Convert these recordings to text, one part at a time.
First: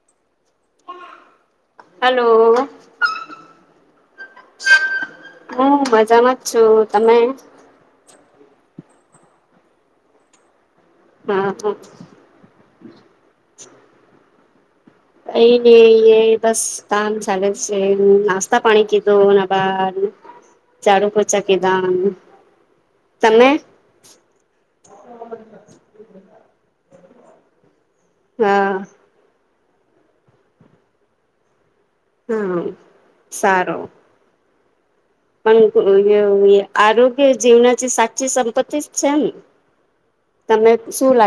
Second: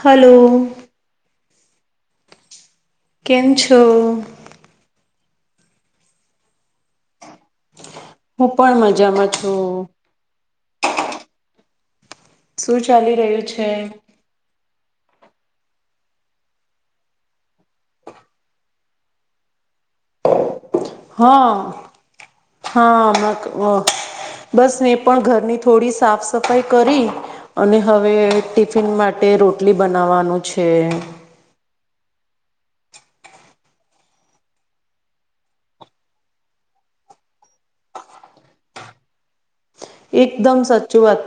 Hello hello કેમ છો હું મજામાં જ છું તમે હું પણ મજામાં છું હમ હમ શું ચાલી રહ્યું છે કઈ નઈ એ બસ કામ ચાલે છે નાસ્તા પાણી કીધું બાર ઝાડુ હ પોચા કીધા હા બક તમે બસ મેં પણ ઘરની થોડી સાફ સફાઈ કરી અને હવે હા ટિફિન માટે રોટ રોટલી બનાવાનું છે હમ સારું પણ ઓ જે આરોગ્ય જીવનાથી સાચી સંપત્તિ જે છેને એકદમ સાચુ વાત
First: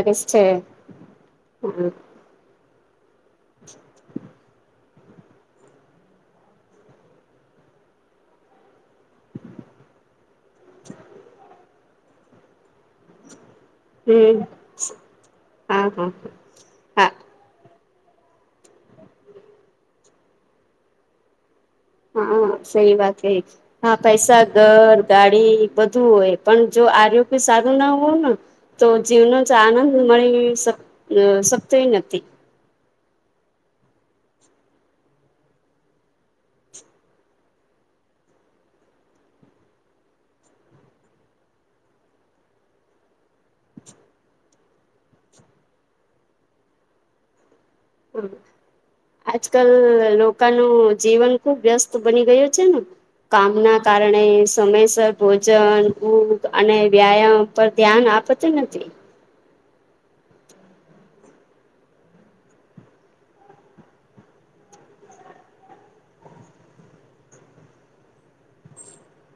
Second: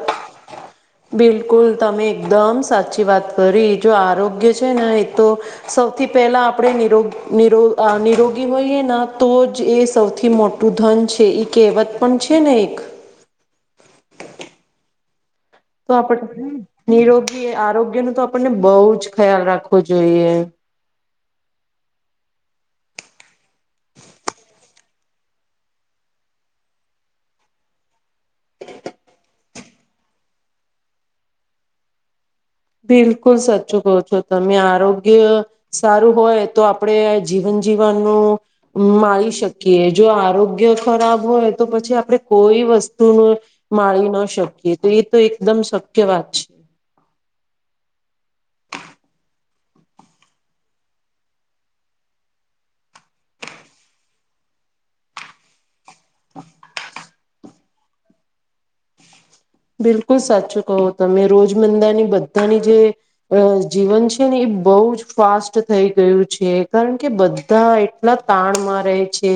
બિલકુલ હમ તમે એકદમ સાચા ચી વાત કરી જો આરોગ્ય છે ને એ તો સૌથી પહેલા આપડે નિરોગી નિરો અ નિરોગી હોઈએ ને તો જ એ સૌથી મોટું ધન છે ઈ કહેવત પણ છે ને એક હમ તો આપણે નિરોગી આરોગ્ય ગ્યનું તો આપણને બહુ જ ખ્યાલ રાખવો જોઈએ હા સહિ વાત કહી હા પૈસા ઘર ગાડી બધું હોય પણ જો આરોગ્ય સારું ન હોય ન તો જીવનો જ આનંદ મળી શક શકતોય નથી બિલકુલ સાચું કહો છો તમે આરોગ્ય સારું હોય તો આપડે જીવન જીવાનું માળી શકીએ જો આરોગ્ય ખરાબ હોય તો પછી આપડે કોઈ વસ્તુનું માળી ના શકીએ તો એ તો એકદમ શક્ય વાત છે હમ આજ કલ લોકાનું જીવન ખુબ વ્યસ્ત બની ગયું છે ને કામ ના કારણે સમયસર ભોજન ભુખ અને વ્યાયામ પર ધ્યાન આપતી નથી બિલકુલ સાચું કહો તમે રોજ મંદાની બધાની જે અ જીવન છે ને એ બહુ જ ફાસ્ટ થઈ ગયું છે કારણ કે બધા એટલા કામમાં રહે છે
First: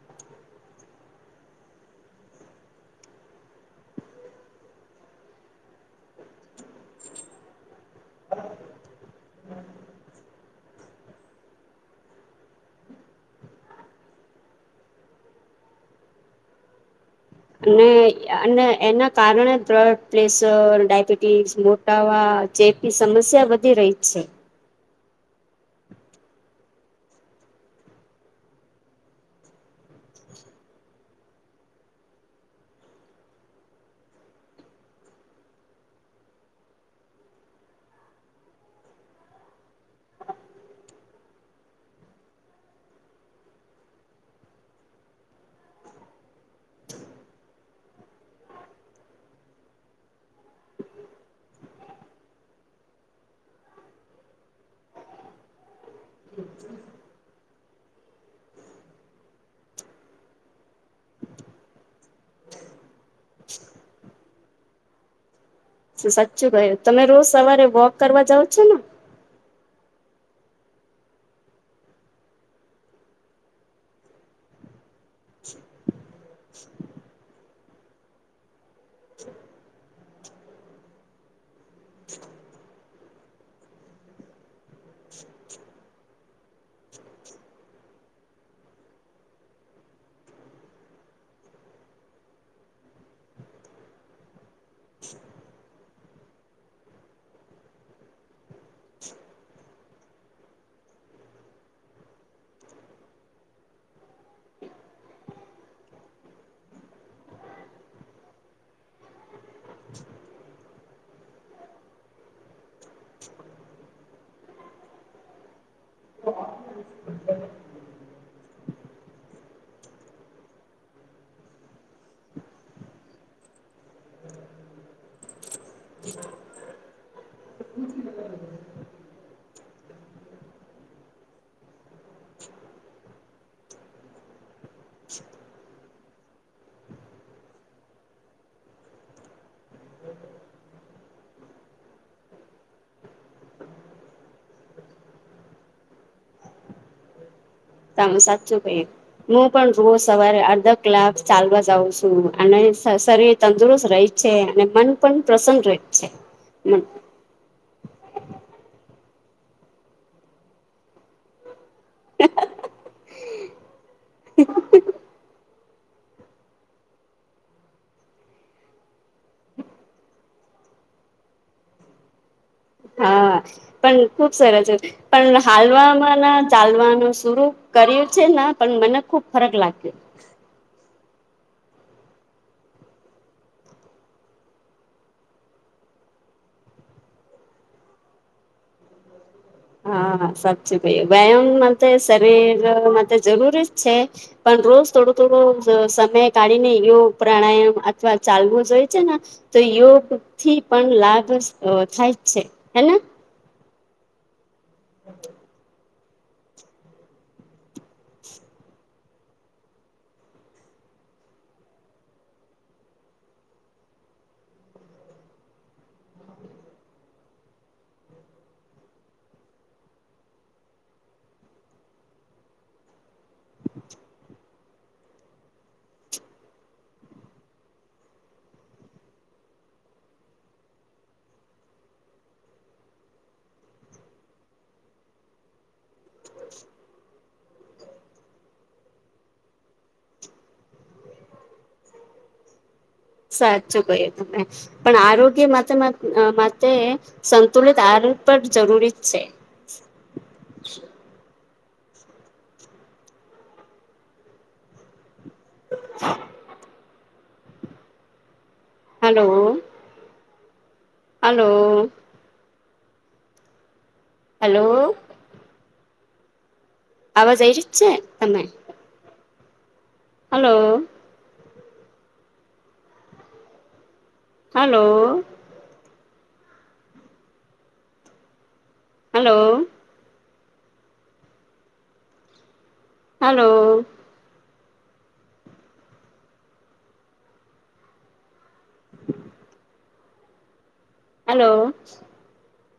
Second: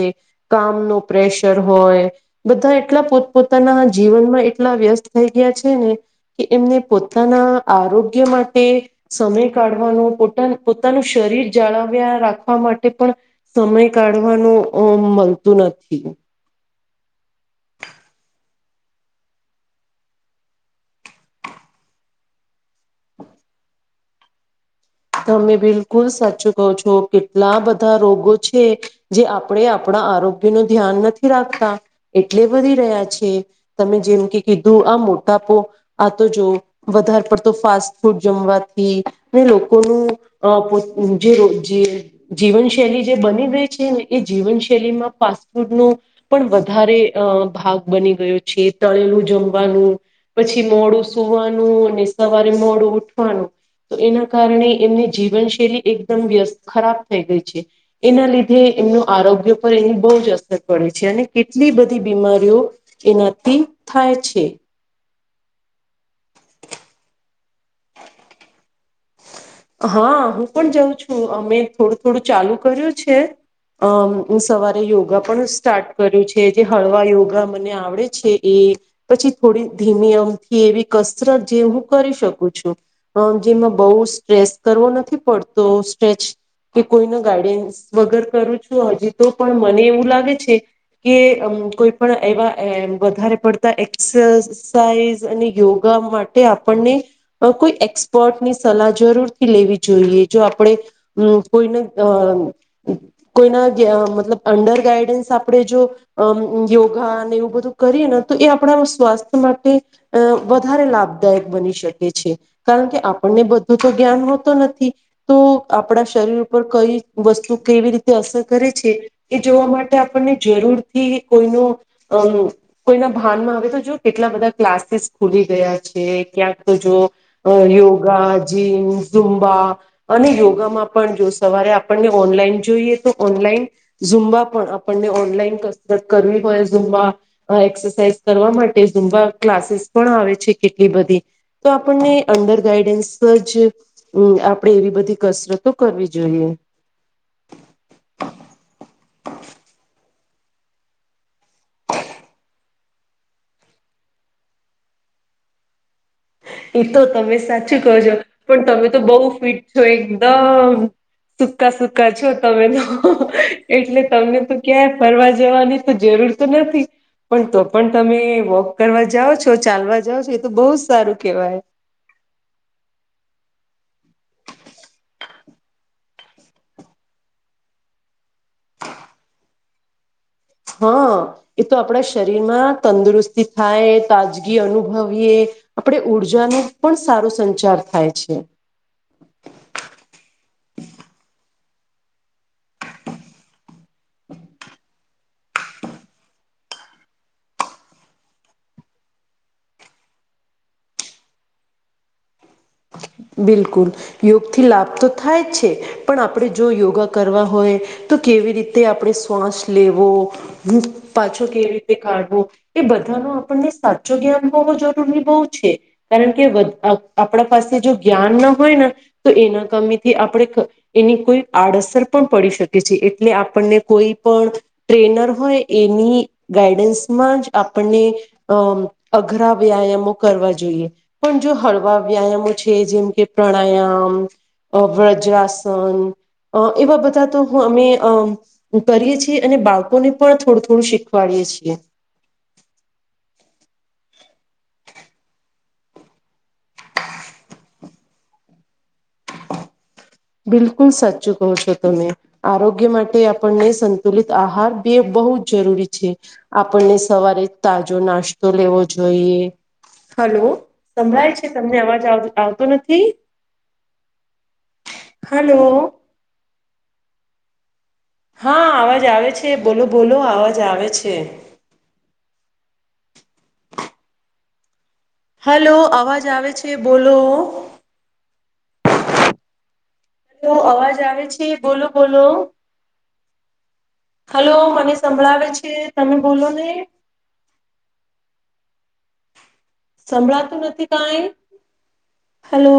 કામનું પ્રેશર હોય બધા એટલા પોત પોતાના જીવનમાં એટલા વ્યસ્ત થઈ ગયા છે ને કે એમને પોતાના આરોગ્ય માટે સમય કાઢવાનો પોતાના પોતાનું શરીર જાળવ્યા રાખવા માટે પણ સમય કાઢવાનું અ મળતું નથી અને અને એના કારણે બ્રડ પ્રેશર ડાયબિટીસ મોટાવા જે બી સમસ્યા વધી રહી છે તમે બિલકુલ સાચું કહો છો કેટલા બધા રોગો છે જે આપણે આપણા આરોગ્ય ન ધ્યાન નથી રાખતા એટલે વધી રહ્યા છે તમે જેમ કે કીધું આ મોટાપો આ તો જો વધાર પડતો ફાસ્ટ ફૂડ જમવાથી ને લોકોનું અ પો જે જીવનશૈલી જે બની ગઈ છે ને એ જીવનશૈલીમાં ફાસ્ટફૂડનું પણ વધારે અ ભાગ બની ગયો છે તળેલું જમવાનું પછી મોડું સુવાનું અને સવારે મોડું ઉઠવાનું તો એનો કારણે એમની જીવનશૈલી એકદમ વ્યસ્ત ખરાબ થઈ ગઈ છે એના લીધે એમનું આરોગ્ય પર એની બહુ જ અસર પડી છે અને કેટલી બધી બીમારીઓ એનાથી થાય છે સાચું ભાઈ તમે રોજ સવારે વોક કરવા જાઓ છો ને હા હું પણ જાઉં છું અમે થોડું થોડું ચાલુ કર્યું છે અમ સવારે યોગા પણ સ્ટાર્ટ કર્યું છે જે હળવા યોગા મને આવડે છે એ પછી થોડી ધીમી અમથી એવી કસરત જે હું કરી શકું છું પણ જેમાં બહુ સ્ટ્રેસ કરવો નથી પડતો સ્ટ્રેચ કે કોઈને ગાઈડન્સ વગર કરું છું હજી તો પણ મને એવું લાગે છે કે અમ કોઈ પણ એવા એમ વધારે પડતા એક્સરસાઇઝ અને યોગા માટે આપણને અ કોઈ એક્સપર્ટની સલાહ જરૂર થી લેવી જોઈએ. જો આપણે કોઈને અ કોઈના મતલબ અંડર ગાઈડન્સ આપણે જો યોગા એવું બધું કરીએ ને તો એ આપણા સ્વાસ્થ્ય માટે અ વધારે લાભદાયક બની શકે છે કારણ કે આપને બધું તો જ્ઞાન હોતો નથી. તો આપણા શરીર ઉપર કઈ વસ્તુ કેવી રીતે અસર કરે છે એ જોવા માટે આપણને જરૂરથી કોઈનો અ કોઈના ભાનમાં હવે તો જો કેટલા બધા ક્લાસીસ ખુલી ગયા છે, ક્યાંક તો જો યોગ ગા, જીમ, જુમ્બા અને યોગામાં પણ જો સવારે આપને ઓનલાઈન જોઈએ તો ઓનલાઈન ઝુંબા પણ આપણને ઓનલાઈન કસરત કરવી હોય ઝુંબા એક્સરસાઇઝ કરવા માટે ઝુંબા ક્લાસીસ પણ આવે છે કેટલી બધી તો આપણને અંદર ગાઈડન્સ જ આપણેે એવી બધી કસરતો કરવી જોઈએ. તમ સાચું ભાઈ હું પણ રોજ સવારે અડધા કલાક ચાલવા જાઉં છું અને શરીર તંદુરસ્ત રહેહી છે અને મન પણ પ્રસન્ન રહે છે. એ તો તમે સાચું જો પણ તમે તો બઉ ફિટ છો એકદમ સુકા સુકા છો તમે તો. એટલે તમને તો ક્યાંય ફરવા જવાની તો જરૂર તો નથી પણ તો પણ તમે વોક કરવા જાઓ છો, ચાલવા જાઓ છો એ તો બહુ સારું કેવાય. હા પણ ખુબ સરસ છે. પણ હાલવામાં ના ચાલવાનું શરું કર્યું છે પણ મને ખુબ ફરક લાગ્યો. હા એ તો આપણા શરીરમાં તંદુરસ્તી થાય તાજગી અનુભવીએ આપણેે ઊર્જાનું પણ સારો સંચાર થાય છે. હા હા સાચુ કહ્યું વ્યાયામ માં શરીરમાં જરૂરી જ છે પણ રોજ થોડો થોડો સમય કાઢીને યોગ પ્રાણાયામ અથવા ચાલવું જોઈએ છે ને તો યોગ થી પણ લાભ અ થાય જ છે. હેને બિલકુલ. યો થી લાભ તો થાય છે. પણ આપણે જો યોગા કરવા હોય તો કેવી રીતે આપણે શ્વાસ લેવો, પાછો કેવી રીતે કાઢવો એ બધાનો આપણને સાચો જ્ઞાન હોવો જરૂરી બહુ છે. કારણ કે બ આપડા પાસે જો જ્ઞાન ના હોય ને તો એના કમીથી આપણે એની કોઈ આડઅસર પણ પડી શકે છે. એટલે આપણને કોઈ પણ ટ્રેનર હોય એની ગાઈડન્સમાં જ આપણને અ અઘરા વ્યાયામો કરવા જોઈએ. પણ જો હળવા વ્યાયામો છે. જેમ કે પ્રાણાયામ, અ વ્રજ્રાસન અ એવા બધા તો અમે કરીએ છીએ અને બાળકોને પણ થોડું થોડું શીખવાડીએ છીએ. સાચું કહીએ તમે પણ આરોગ્ય માટે માટે સંતુલિત આ પર જરૂરી જ છે. બિલકુલ સાચુ કો છો તમે. આરોગ્ય માટે આપણને સંતુલિત આહાર બે બહુ જ જરૂરી છે. આપણને સવારે તાજો નાસ્ તો લેવો હલો જોઈએ. હાલો. સંભળાય છે હલો તમને અવાજ આવ આવતો નથી? હલો [unintelligible] હાલો. આવાજ આય છે? તમે હા અવાજ આવે છે. બોલો બોલો હલો અવાજ આવે છે. હાલો. હાલો અવાજ આવે છે. બોલો. હાલો. હાલો અવાજ આવે છે. બોલો બોલો. હાલો. હાલો મને સંભળાવે છે, તમે બોલો ને. [inaudible] સંભળાતું નથી. કઈ હાલો હલો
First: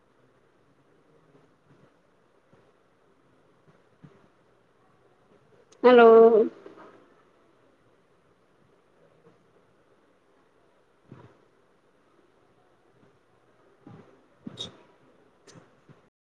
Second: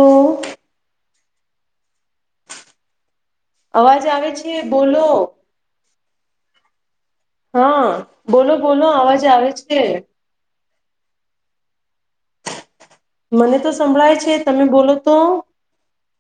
અવાજ આવે છે બોલો હલો હા બોલો બોલો અવાજ આવે છે મને તો સંભળાય છે તમે બોલો તો